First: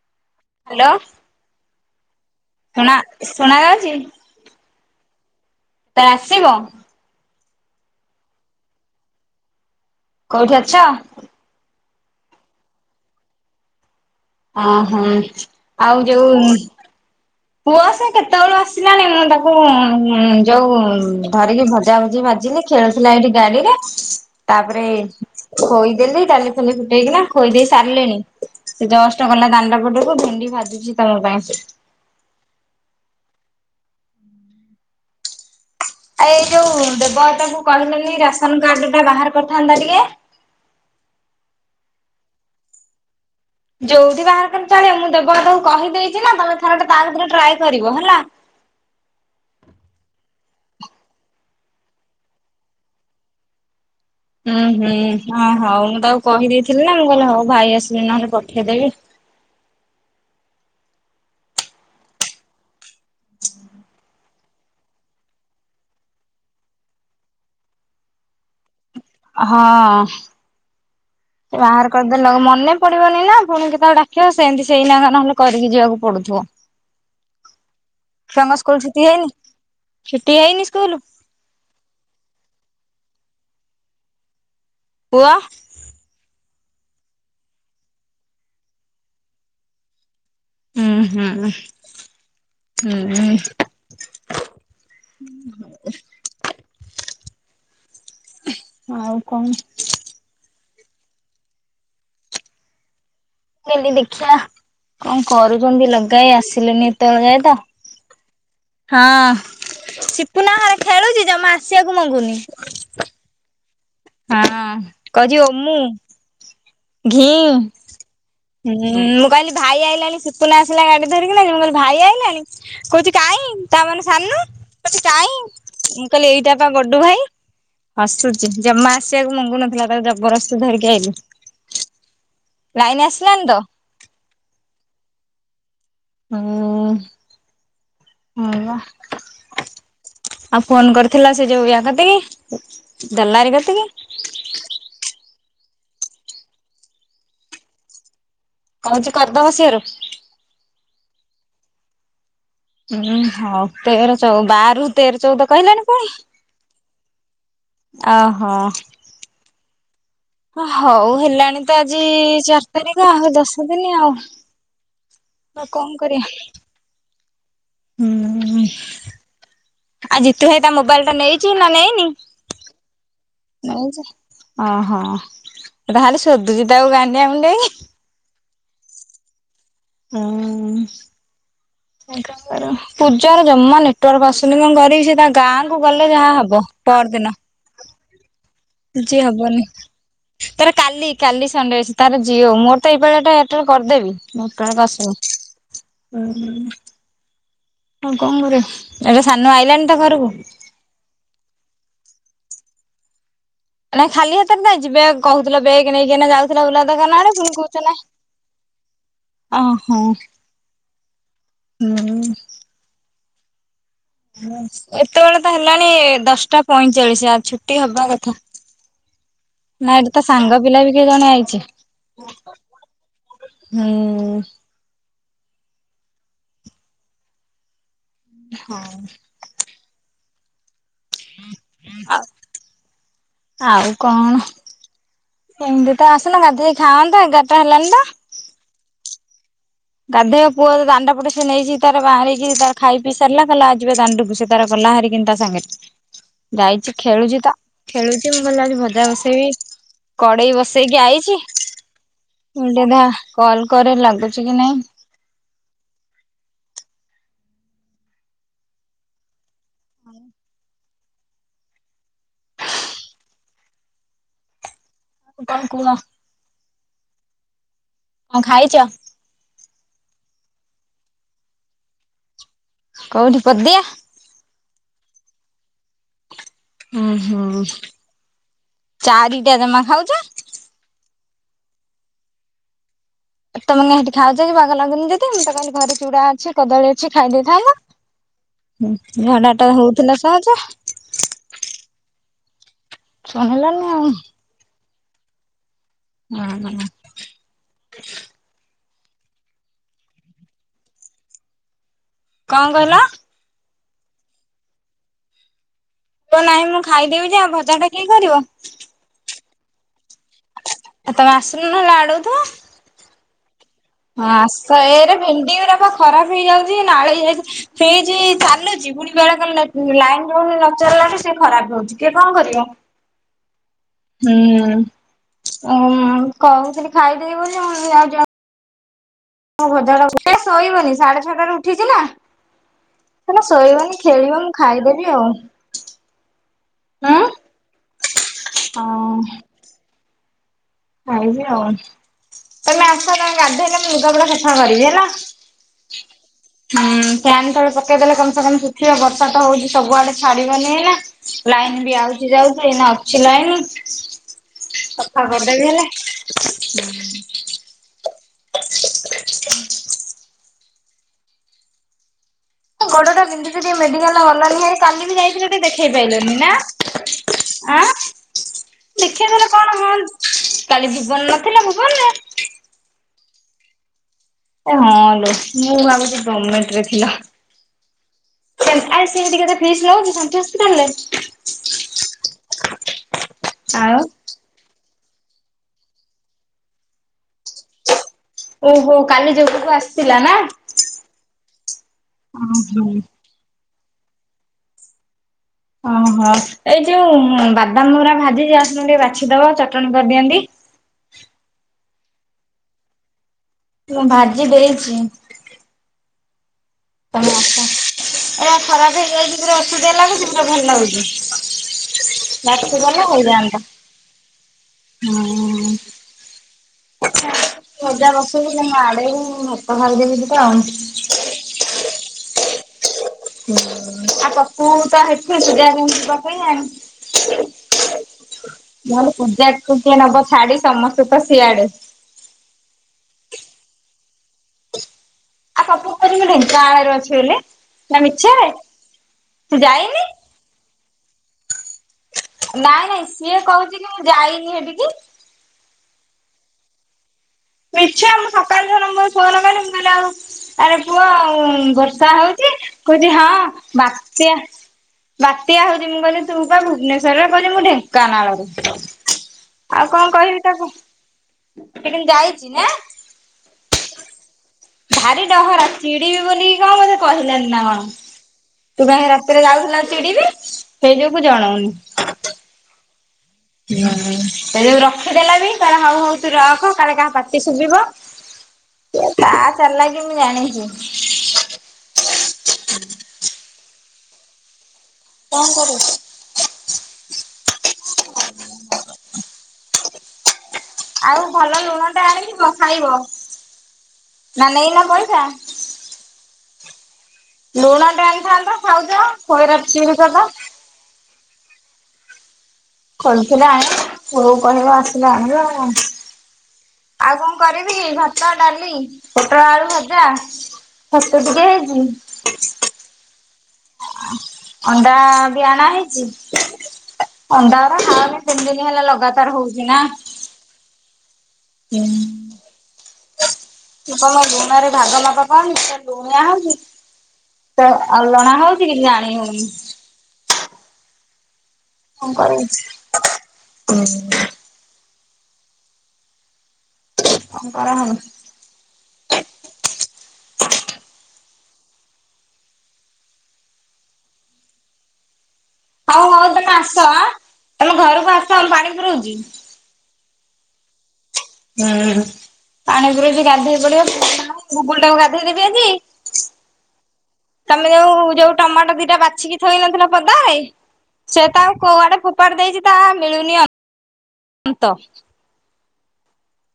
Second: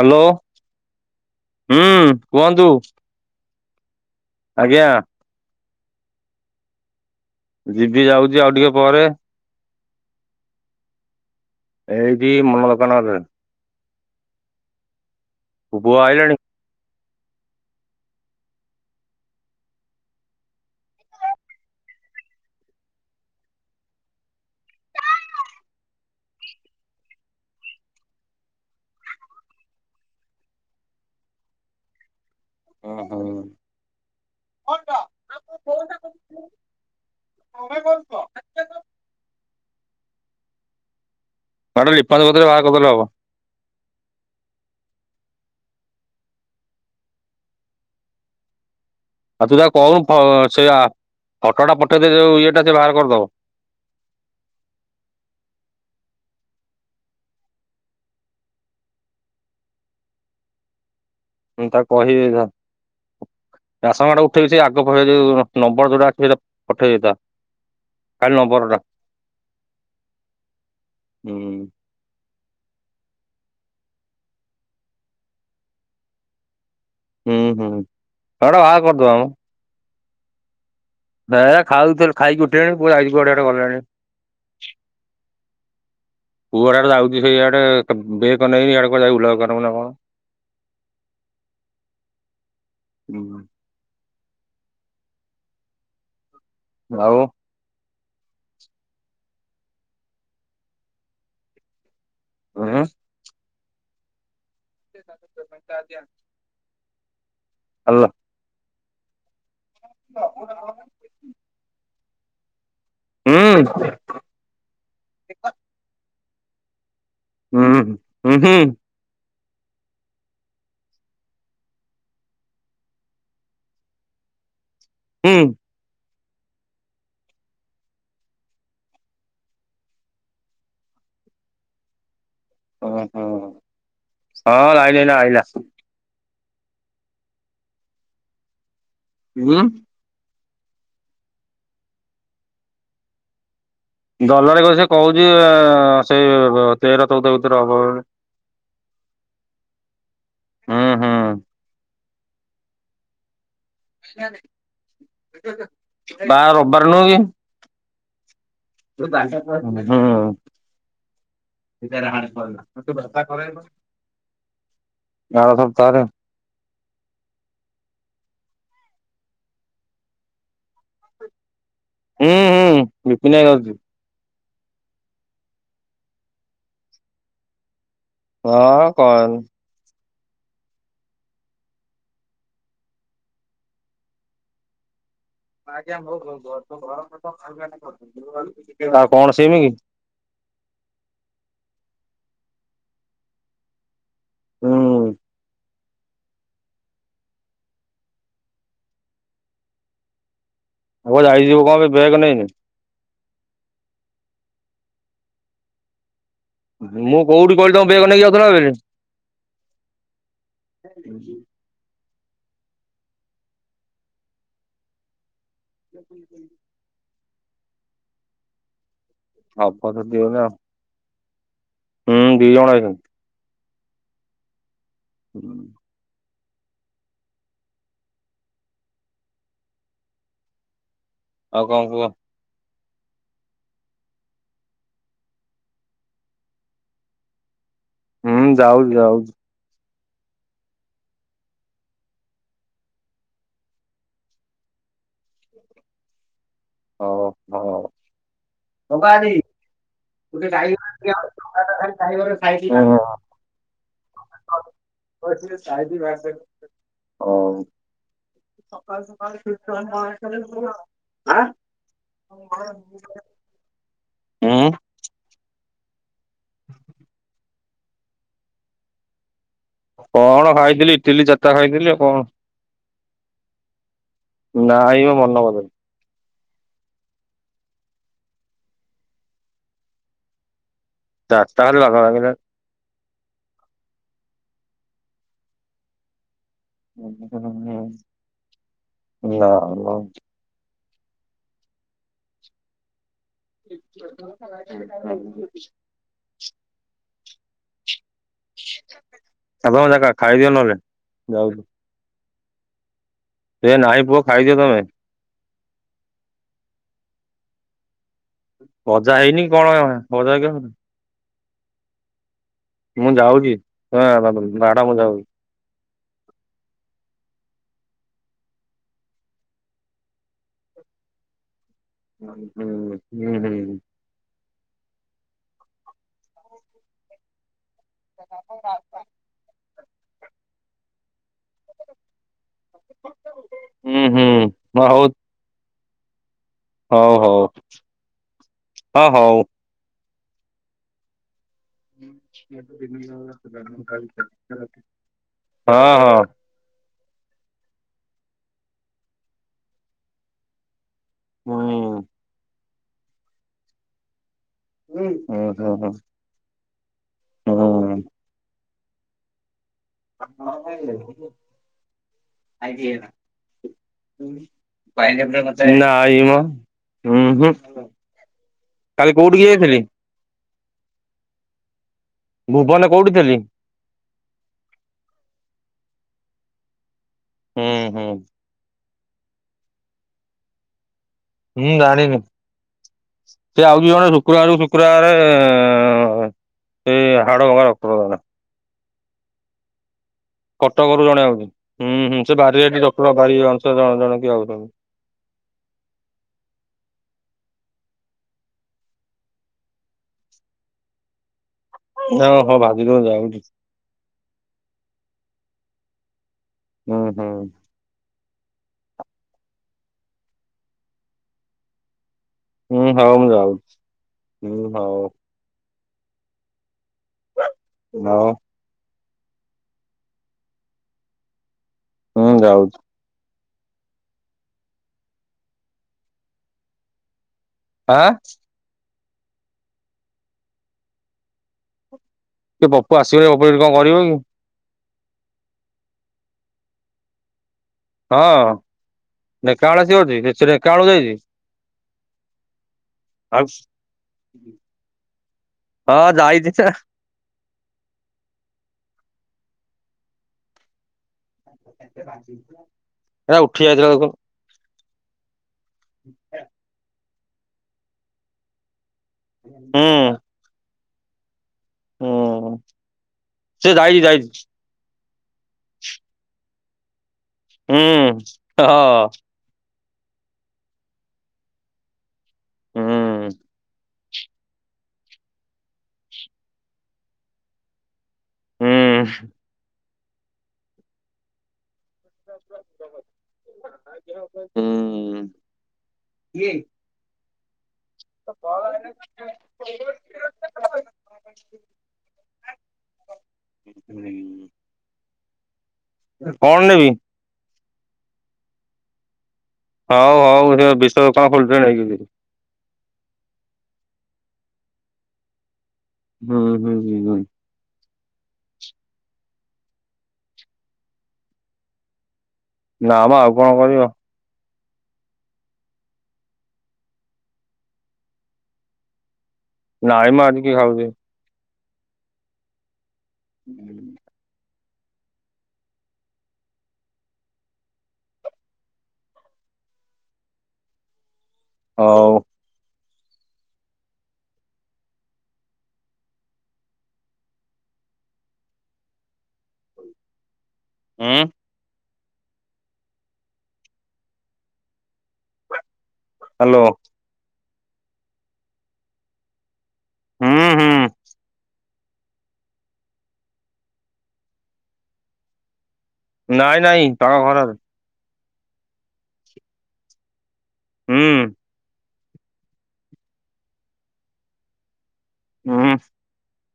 Hello. Hello. ହୁଁ କୁହନ୍ତୁ? ଶୁଣା ଯାଉଛି? ଆଜ୍ଞା। ତତେ ଆସିବ? ଯିବି ଯାଉଚି, ଆଉ ଟିକେ ପରେ। କୋଉଠି ଅଛ? ଏଇଠି ମନୋ ଦୋକାନ କତିରେ। ଅ ହୋ, ପୁଅ ଆଉ ଆଇଲାଣି ଯୋଉ ପୁଅ, ସେ କେତେବେଳୁ ଆସିଲାଣି, ମୁଁ ତାକୁ ଯୋଉ ଧରିକି ଭଜା ଭୁଜି ଭା ବାଜିଲି, ଖେଳୁଥିଲା ଏଇଠି ଗାଡିରେ, ତାପରେ ଖୋଇଦେଲି ଡାଲି ଫାଲି ଫୁଟେଇକିନା ଖୋଇ ଦେଇ ସାରିଲିଣି, ଏ ଜଷ୍ଟ କଲା ଦାଣ୍ଡ ପଟକୁ ଭେଣ୍ଡି ଭାଜିୁଛି ତମ ପାଇଁ। [inaudible] ଓହୋ ଆ ଏଇ ଯୋଉ ଦେବଦା ଙ୍କୁ କହିଲନି ରାସନ କାର୍ଡ ଟା ବାହାର କରିଥାନ୍ତା ଟିକେ ହେଟା ଲିପାଞ୍ଚ କତିରେ ବାହା କରିଦେଲେ ହବ। ଯୋଉଠି ବାହାର କଲେ ଚଳିବ, ମୁଁ ଦେବଦାକୁ କହିଦେଇଛି ନା ତମେ ଥର ଟା ତା ଭିତରେ ଟ୍ରାଏ କରିବ, ହେଲା। ହ [inaudible] ସେଇଆ, ଫଟୋଟା ପଠେଇଦେ ଯୋଉ ଇଏଟା ସେ ବାହାର କରିଦବ। ହୁଁ ହୁଁ ହଁ ହଉ ମୁଁ ତକୁ କହିଦେଇଥିଲି ନା, ମୁଁ କହିଲି ହଉ ଭାଇ ଆସିଲି ନହେଲେ ପଠେଇଦେବି। [inaudible] ମୁଁ ତାକୁ ଏଇଥର। ରାସନ କାର୍ଡ ଉଠେଇଛି, ଆଗ ଫାଗ ଯଉ ନମ୍ବର ଯୋଉଟା ଅଛି, ସେଟା ପଠେଇ ଦେଇଥା। ଖାଲି ନମ୍ବରଟା। ହଁ ହୁଁ ସେ ବାହାର କରିଦେଲେ, ମନ ମନେ ପଡିବନି ନା, ପୁଣି କେ ତାକୁ ଡାକିବ ସେମିତି ସେଇନା ନହେଲେ କରିକି ଯିବାକୁ ପଡୁଥିବ। ହୁଁ ହୁଁ ଛୁଆଙ୍କ ସେଟା ସ୍କୁଲ ବାହାର ଛୁଟି କରିଦବା ହେଇନି ମ ଛୁଟି ହେଇନି ସ୍କୁଲ ଭ ଖାଉଥ ଖାଇକି ଉଠିଲାଣି ପୁଣି ଆଡେ ଗଲେଣି [unintelligible] ପୁଅ? ପୁଅ ହେଡ଼ା ଆଡେ ଯାଉଛି ସେଇଆଡେ ବେକ ନେଇ ଆଡେ କୁଆଡ଼େ ଯାଇ ବୁଲା ଦୋକାନକୁ ନା କଣ? ହୁଁ ହୁଁ ହୁଁ। ହ [inaudible] ଆଉ ଆଉ କଣ? ଉଁ ହୁଁ। ମୁଁ କହିଲି ଦେଖିଆ, କଣ କରୁଚନ୍ତି ଲଗାଏ ଆସିଲେନି ଏତେବେଳେ ଯାଏ ତ ହାଲୋ। ହଁ ସିପୁନା ଘରେ ଖେଳୁଛି, ଜମା ଆସିବାକୁ ମଙ୍ଗୁନି। ହୁଁ। ହଁ କହୁଛି ଓମୁ ଘିଁ ହୁଁ ହୁଁ ହୁଁ ଉମ୍ ମୁଁ କହିଲି ଭାଇ ଆଇଲାଣି ସିପୁନା ଆସିଲା ଗାଡି ଧରିକିନା ଯ, ମୁଁ କହିଲି ଭାଇ ଆଇଲାଣି, କହୁଛି କାଇଁ ତା ମାନେ ସାନୁ କହୁଚି କାଇଁ, ହୁଁ ମୁଁ କହିଲି ଏଇଟା ବା ଗଡୁ ଭାଇ। ହସୁଚି, ଜମା ଆସିବାକୁ ମଙ୍ଗୁନଥିଲା, ତାକୁ ଜବରସ୍ତି ଧରିକି ଆଇଲି। ଲାଇନ୍ ଓହୋ। ଆସିଲାନି ତ ହଁ ଲାଇନି ଏଇନା ଆଇଲା। ହୁଁ, ହଁ ବା। ଉଁ ଆଉ ଫୋନ କରିଥିଲ ସେ ଯୋଉ ୟା କତିକି, ଦଲାରି କତିକି? ଦଲାରି କ ସେ କହୁଛି ସେଇ ତେର ଚଉଦ ଭିତରେ ହବ ବେଲି। କହୁଛି କରିଦବ ସିଓର? ହୁଁ ହୁଁ ଉଁ ହଉ ତେର ଚଉ ବାରରୁ ତେର ଚଉଦ କହିଲାଣି ପୁଣି ବା ଆ ଅ ତୁ! ! ! ! ! ! ! ! ! ! ଆ ହଉ ହେଲାଣି ତ ଆଜି ଚାରି ତାରିଖ, ଆଉ ଦଶ ଦିନ ଆଉ। ଆର ବା ସପ୍ତାହରେ କଣ କରିଆ? ହୁଁ ଉଁ, ଆଉ ଜିତୁ ଭାଇ ତା ମୋବାଇଲଟା ନେଇଚି ନା ନେଇନି? ହୁଁ ହୁଁ ବିପିନ ଭାଇ ଯାଉଛି ନେଇଚି। ଓହୋ। ତାହେଲେ ସୋଦୁଛି ତାକୁ ଗାଣ୍ଡିଆ ମୁଣ୍ଡେଇକି। ହଁ କହନି। ହଁ। ପୂଜାର ଜମା ନେଟୱାର୍କ ଆସୁନି କଣ କରିବି? ସେ ତା ଗାଁକୁ ! ! ! ! ! ! ! ଗଲେ ! ! ! ହଉ ଯାହା ହଉ ହବ ଘର ତୋ ଘର ନୋକ ଖାଇବା ନେଇ ଖାଉଛନ୍ତି [unintelligible] ଆଜି ହବନି, ତାର କାଲି କାଲି ସଣ୍ଡେ ଅଛି ତାର ଯିଏ ହଉ ମୋର ତ ଏଇ ପାଳିଆଟା ଏଥର କରିଦେବି ଗୋଟା ହୁଁ ବେଳକୁ ଆସିବ। ଓହୋ। ହଉ କଣ କରିବ, ଏଟା ସାନୁ ଆଇଲାଣି ତ ଘରକୁ? ଆ ଯାଇ ଯିବୁ କଣ ପାଇଁ ବେଗ ନେଇନି? ନାଇଁ ଖାଲି ହାତରେ କାଇଁ ଯିବେ, କହୁଥିଲ ବେଗ ନେଇକି ଏଇନା ଯାଉ ଗଲା ଉଲା ଦୋକାନ ମୁଁ ଆଡ଼େ, ପୁଣି କୋଉଠି କହିଲି କହୁଛ ତମ ନାହିଁ ବ୍ୟାଗ ନେଇକି ଯାଉଥିଲ ବୋଲି ଅ ହଁ। [unintelligible] ହୁଁ। ଏତେବେଳ ତ ହେଲାଣି ଦଶଟା ପଇଁଚାଳିଶ ଯା ଛୁଟି ହବା କଥା। ହବ ନା ଏଠି ଯଦି ତା ଗୋଟେ ଆଉ ସାଙ୍ଗ ପିଲା ବି କିଏ ଜଣେ ଆଇଚି। ହୁଁ ଦି ଜଣ ହୁଁ। ହୁଁ [inaudible] ହଁ। ଆଉ କଣ କୁହ? ଆ ଆଉ କଣ ଏମିତି ତ ଆସୁନ ଗାଧେଇ ଖାଆନ୍ତ ଏଗାରଟା ହେଲାନି। ହୁଁ ଯାଉଛି ଯାଉଛି। ଗାଧୋଇବ ପୁଅ ଦାଣ୍ଡ ପଟେ ସେ ନେଇଚି ତାର ବାହାରିକି ତାର ଖାଇ ପିଇ ସାରିଲା କହିଲା ଆ ଯିବା ଦାଣ୍ଡକୁ ସେ ତାର ଗଲା ନା ହରି କିନ୍ତା ସାଙ୍ଗରେ ଯାଇଚି ହଉ ହଉ। ଖେଳୁଚି ତ, ହଉ। ହୁଁ ଖେଳୁଚି ମୁଁ କହିଲି ଯାଉଚି ଭଜା ବସେଇବି। କଡେଇ ବସେଇକି ଆଇଚି, କଣ ଖାଇଥିଲି ମୁ [unintelligible] କଲ କରେ ଲାଗୁଚି [unintelligible] ହଉ। ହୁଁ? କଣ କୁହ? କଣ ଖାଇଚ? କଣ ଖାଇଥିଲି ଇଟିଲି ଚାରିଟା ଖାଇଥିଲି ଆଉ କଣ? କଉଠି ପଦିଆ? ନାଇ ମ ମନପଦେ। ଓ ହୋ ଚାରିଟା ଜମା ଖାଉଚ? ଚାରିଟା ଲଗା ଲଗି ହେଲାଣି ତମାନେ ସେଠି ଖାଉଚ କି ବାଗ ଲାଗୁନି ଯଦି ମୁଁ ତ କହିଲି ଘରେ ଚୁଡା ଅଛି କଦଳୀ ଅଛି ଖାଇ ଦେଇଥାନ୍ତ, ନା ଝାଡ଼ା ଟା ମ। ହଉଥିଲା ସହଜ। ଇଚ୍ଛା ହେଲାନି ଆଉ। [unintelligible] ହୁଁ ହୁଁ। ସାନ ମ କାକା ଖାଇଦିଅ ନହେଲେ ଯାଉଚି। କଣ କହିଲ? ଏହେ ନାହିଁ ପୁଅ ଖାଇଦିଅ ତମେ। ପୁଅ ନାହିଁ ମୁଁ ଖାଇଦେବି ଯେ ଭଜା ଟା କିଏ କରିବ? ଭଜା ହେଇନି କଣ ହେଲା, ଭଜା କେମିତି? ଆଉ ତମେ ଆସୁନ ନହେଲେ ଆଡ଼କୁ, ଯାଉଛି। ହଁ ହା ବାଡ ଆସ ମୁଁ ଏରେ ଯାଉଛି। ଭେଣ୍ଡି ଗୁରାକ ଖରାପ ହେଇଯାଉଚି ନାଳେଇ ହେଇଚି ଫ୍ରିଜ୍ ଚାଲୁଚି ଫୁଣି ବୁଳେ ବେଳେ ଲାଇନ୍ ରହୁନି ନଚଳେ। ତାହେ ସେ ଖରାପ ହଉ। [unintelligible] ହୁଁ ଅ କହୁଥିଲି ଖାଇଦେବି ବୋଲି [unintelligible] ମୁଁ ଭଜା ଡ଼ା ସେ ଶୋଇିବନି ସାଢ଼େ ଛଟାରୁ ଉଠିଚି ନା ଏଇଲେ ଶୋଇବନି ହୁଁ ହୁଁ ଖେଳିବନି ହଉ ଖାଇବନି ଆଉ। ହଉ, ହୁଁ ହଉ, ହଁ ହଉ। ଖାଇବି ଆଉ, ତମେ ଆସ ତମେ ଗାଧେଇଲେ ମୁଁ ଲୁଗାପଟା ସେଫା କରିବି ହେଲା। ହଁ, ହଁ। ଫ୍ୟାନ୍ ତେଳେ ପକେଇଦେଲେ କମ୍ ସେ କମ୍ ଶୁଖିବ ବର୍ଷା ତ ହଉଚି ସବୁଆଡ଼େ ଛାଡିବନି ଏଇନା। ହୁଁ ଲାଇନ୍ ବି ଆଉଚି ଯାଉଚି ଏଇନା ଅଛି ଲାଇନ୍। ହୁଁ, ହୁଁ। [unintelligible] ହୁଁ। [inaudible] କଣ ଖାଇଲକି? ଗୋଡ଼ଟା ବିନ୍ଧୁଚି ଯେ ମେଡି଼କାଲ ଗଲନି କାଲି ବି ଯାଇଥିଲ ଟିକେ ଦେଖେଇ ପାରଲନି ନା। ହୁଁ, ହୁଁ। ଦେଖିଇ ଦେଲେ କଣ ହଅ କାଲି ଜୀବନ ନଥିଲା ଭୂବନ୍ ରେ। ଭୁବନରେ କୋଉଠି ଥିଲି ହଁ ଲୋ, ମୁଁ ଭାବୁଚି ଗମେଣ୍ଟରେ ଥିଲା। ହୁଁ, ହୁଁ। ଆଉ ସେମିତିକା ତା ଫ୍ରିଜ୍ ନେଇ ଆସିଲେ [unintelligible] ମୁଁ ଜଣିନି ସେ ଆଉଚି ଆଉ ଜଣେ ଶୁକ୍ରବାର କୁ ଶୁକ୍ର ବାରେ ସେଇ ହାଡ଼ ଭଙ୍ଗା ଡ଼କ୍ତର ଜଣେ। ଓହୋ କାଲି ଯୋଗୁକୁ ଆସି। କଟକରୁ ଜଣେ ଆଉଛି ହୁଁ, ହୁଁ ସେ ବାରି ଏଇଠି ଓହୋ ଡକ୍ଟର ଙ୍କ ବାରି ତ ଜଣେ ଜଣେ କି ଆଉଛନ୍ତି। ଓହୋ ଏଇ ଯୋଉ ବାଦାମ ଗୁରା ଭାଜିଚି ଆସୁନ ଟିକେ ବାଛିଦବା ଚଟଣି କରିଦିଅନ୍ତି। ହଁ, ହଁ ଭାଜିଦିଅ ଯାଉଛି। ଭାଜି ଦେଇଛି। ଉଁ, ହୁଁ। ଏରା ଖରା ଦିଆ ହେଇକି ଆଇଛି ଓସଦିଆ ଲାଗୁଛି ପୁରାଭଲ ଲାଗୁଛି। ବାଛି ହୁଁ ଦେଲେ ହଉ ମୁଁ ଯାଉଛି ହେଇଯାନ୍ତା। ହୁଁ ହଉ ଭଜା ହଉ। ବସେଇବି ତମେ ଆଡ଼େଇବ ମୁଁ ଭାତ ଗାଳି ଦେବୀ ଦିଟା ଆଉ। ହଉ ମୁଁ ଯାଉଛି। ଆଉ କଥା ହବୁ ତ ହେଟି ଏକୁଟିଆ କେମିତି ପକେଇଲାଣି। ଆଁ ନହେଲେ ପୂଜାକୁ କିଏ ନବ ଛାଡି଼ ସମସ୍ତେତ ସିଆଡ଼େ। କିଏ ପପୁ ଆସିବନି ପପୁ ସେଠି କଣ କରିବ କି? ଆଉ ପପୁ କୁ କହୁଛି ମୁ ଢେଙ୍କାନାଳ ରେ ଅଛି ବେଲି। ହଁ ଢେଙ୍କାନାଳ ରେ ଯାଇନି? ସେ ଅଛି ସିଏ ଢେଙ୍କାନାଳ କୁ ଯାଇଛି। ନାଇଁ ନାଇଁ ସିଏ ଆଉ କହୁଛି କି ମୁଁ ଯାଇନି ହେଠିକି। ସେ। ମିଛେ ଆଉ ମୁଁ ସକାଳୁ ଯୋଉନ ମୁଁ ଫୋନ କଲି କହିଲି ଆଉ ଆରେ ପୁଅ। ଉଁ ବର୍ଷା ହଉଛି କହୁଛି ହଁ ଏରା ଉଠି ଯାଇଥିଲା ଦେଖୁନୁ ବାତ୍ୟା ବା ବାତ୍ୟା ହଉଛି ମୁଁ କହିଲି ତୁ ବା ଭୁବନେସ୍ୱରରେ କହୁଚି ମୁଁ ଢେଙ୍କାନାଳରେ। ଆଉ କଣ ହୁଁ କହିବି ତାକୁ। ସେ କିନ୍ତ ଯାଇ ଉଁ ସେ ଯାଇଛି ଯାଇଛି। ଭାରି ଡହରା ଚିଡିବି ବୋଲିକି କଣ ବୋଧେ। କହିଲାନି ନା କଣ ହୁଁ ତୋ ସାଙ୍ଗେ ହଁ ରାତିରେ ଯାଉଥିଲା। ଚିଡିବି ସେଇ ଯୋଗୁ ଜଣଉନି। ହୁଁ। ହୁଁ ସେଇ ଯୋଗୁ ରଖିଦେଲା ବି କହିଲା ହଉ ହଉ ତୁ ରଖ କାଳେ କାହା ପାଟି ଶୁଭିବ। ସେ ହୁଁ ତା ଚାଲାକୀ କି ମୁଁ ଜାଣିଛି। ଉଁ। ହୁଁ। କଣ କରିବ। ତ ଆଉ ଭଲ ଲୁଣ ଟା ଆଣିଥିବ ଖାଇବ ନା ନେଇନ ପଇସା। କଣ ନେବି। ଲୁଣ ଟେ ଆଣିଥାନ୍ତ ଖାଉଛ। ଖଇରା ଚିରି ହଉ କରିଦ ହଉ ସେ ବିସ୍ୱ ଦୋକାନ ଖୋଲିଥିଲେ ନେଇଯିବି ସେଠୁ। ଖୋଲିଥିଲେ ଆଣ ନହେଲେ ପୁଅ କୁ କହିବ ଆସିଲେ ଆଣିବ। ହୁଁ ହୁଁ ହୁଁ ଆଉ ହୁଁ କଣ କରିବି ଭାତ ଡାଲି। ପୋଟଳ ଆଳୁ ଭଜା ଛତୁ ଟିକେ ହେଇଛି। ନା ମ ଆଉ କଣ କରିବ। ଅଣ୍ଡା ବି ଆଣା ହେଇଛି ଅଣ୍ଡା ଗୁରା ଖାଅନି ତିନି ଦିନ ହେଲା ଲଗା। ନାଇଁ ମ ଆଜିିକିଏ ଖାଉଛି। ହୁଁ। ମୁ ତମ ଲୁଣ ରେ ଭାଗ ମାପ ପାଉନି କେତେବେଳେ ଲୁଣିଆ ହଉଛି। କେତେବେଳେ ଅଲଣା ହଉଛି କିଛି ଜାଣି ହଉନି। କଣ ହଉ କରିବି। [unintelligible] ଉଁ। ହଉ ହଉ ତମେ ହ୍ୟାଲୋ ଆସ ଆଁ ତମ ଘରକୁ ଆସ ପାଣି ପୁରଉଛି। ହୁଁ ହୁଁ। ହୁଁ ପାଣି ପୂରେଇକି ଗାଧେଇ ପଡିବ ଗୁଗୁଲ ଟାକୁ ଗାଧେଇଦେବି ଆଜି। ନାଇଁ ନାଇଁ ତା ଘରର। ତମେ ଯୋଉ ଯୋଉ ଟମାଟୋ ଦିଟା ବାଛିକି ଥୋଇ ନଥିଲ ପଦା ରେ ହୁଁ ସେ ତ ଆଉ କୁ ଫୋ ଫୋପାଡ଼ି ଦେଇଛି ତ ଆଉ ମିଳୁନି ତ ଉଁ।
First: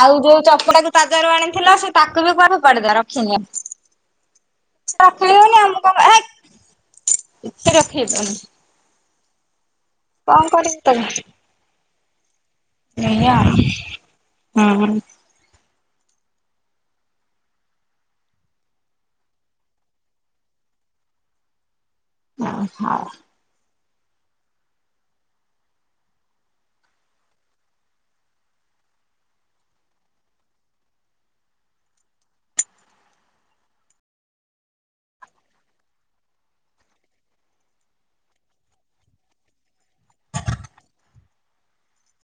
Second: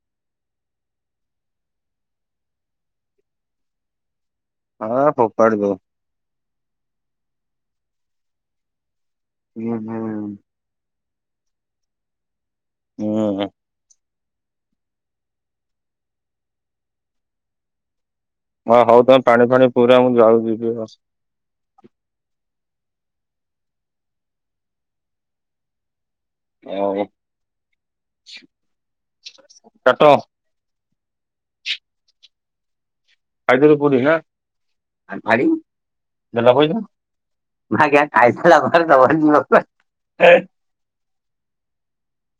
ଆଉ ଯୋଉ ଚପଟାକୁ ତାଜାରୁ ଆଣିଥିଲା ସେ ତାକୁ ବି କୁଆ ଫୋପାଡ଼ି ଦେଲା ରଖିନି ଆ ଆଉ। ଫୋପାଡି ରଖିନି ଦଉ ଆମକୁ ହେଇକି ରଖି [unintelligible] ହୁଁ ହୁଁ। କଣ କରିବୁ କହ। ଏୟା ହୁଁ ଆଉ ହଁ। ହଁ ହଉ ତମେ ପାଣି ଫାଣି ପୁରା ମୁଁ ଯାଉ ଯିବି ହ ହ ହଁ। ଆଉ କଟ ଫାଇଦରୁ ପୁରୀ ନା! [unintelligible] [inaudible]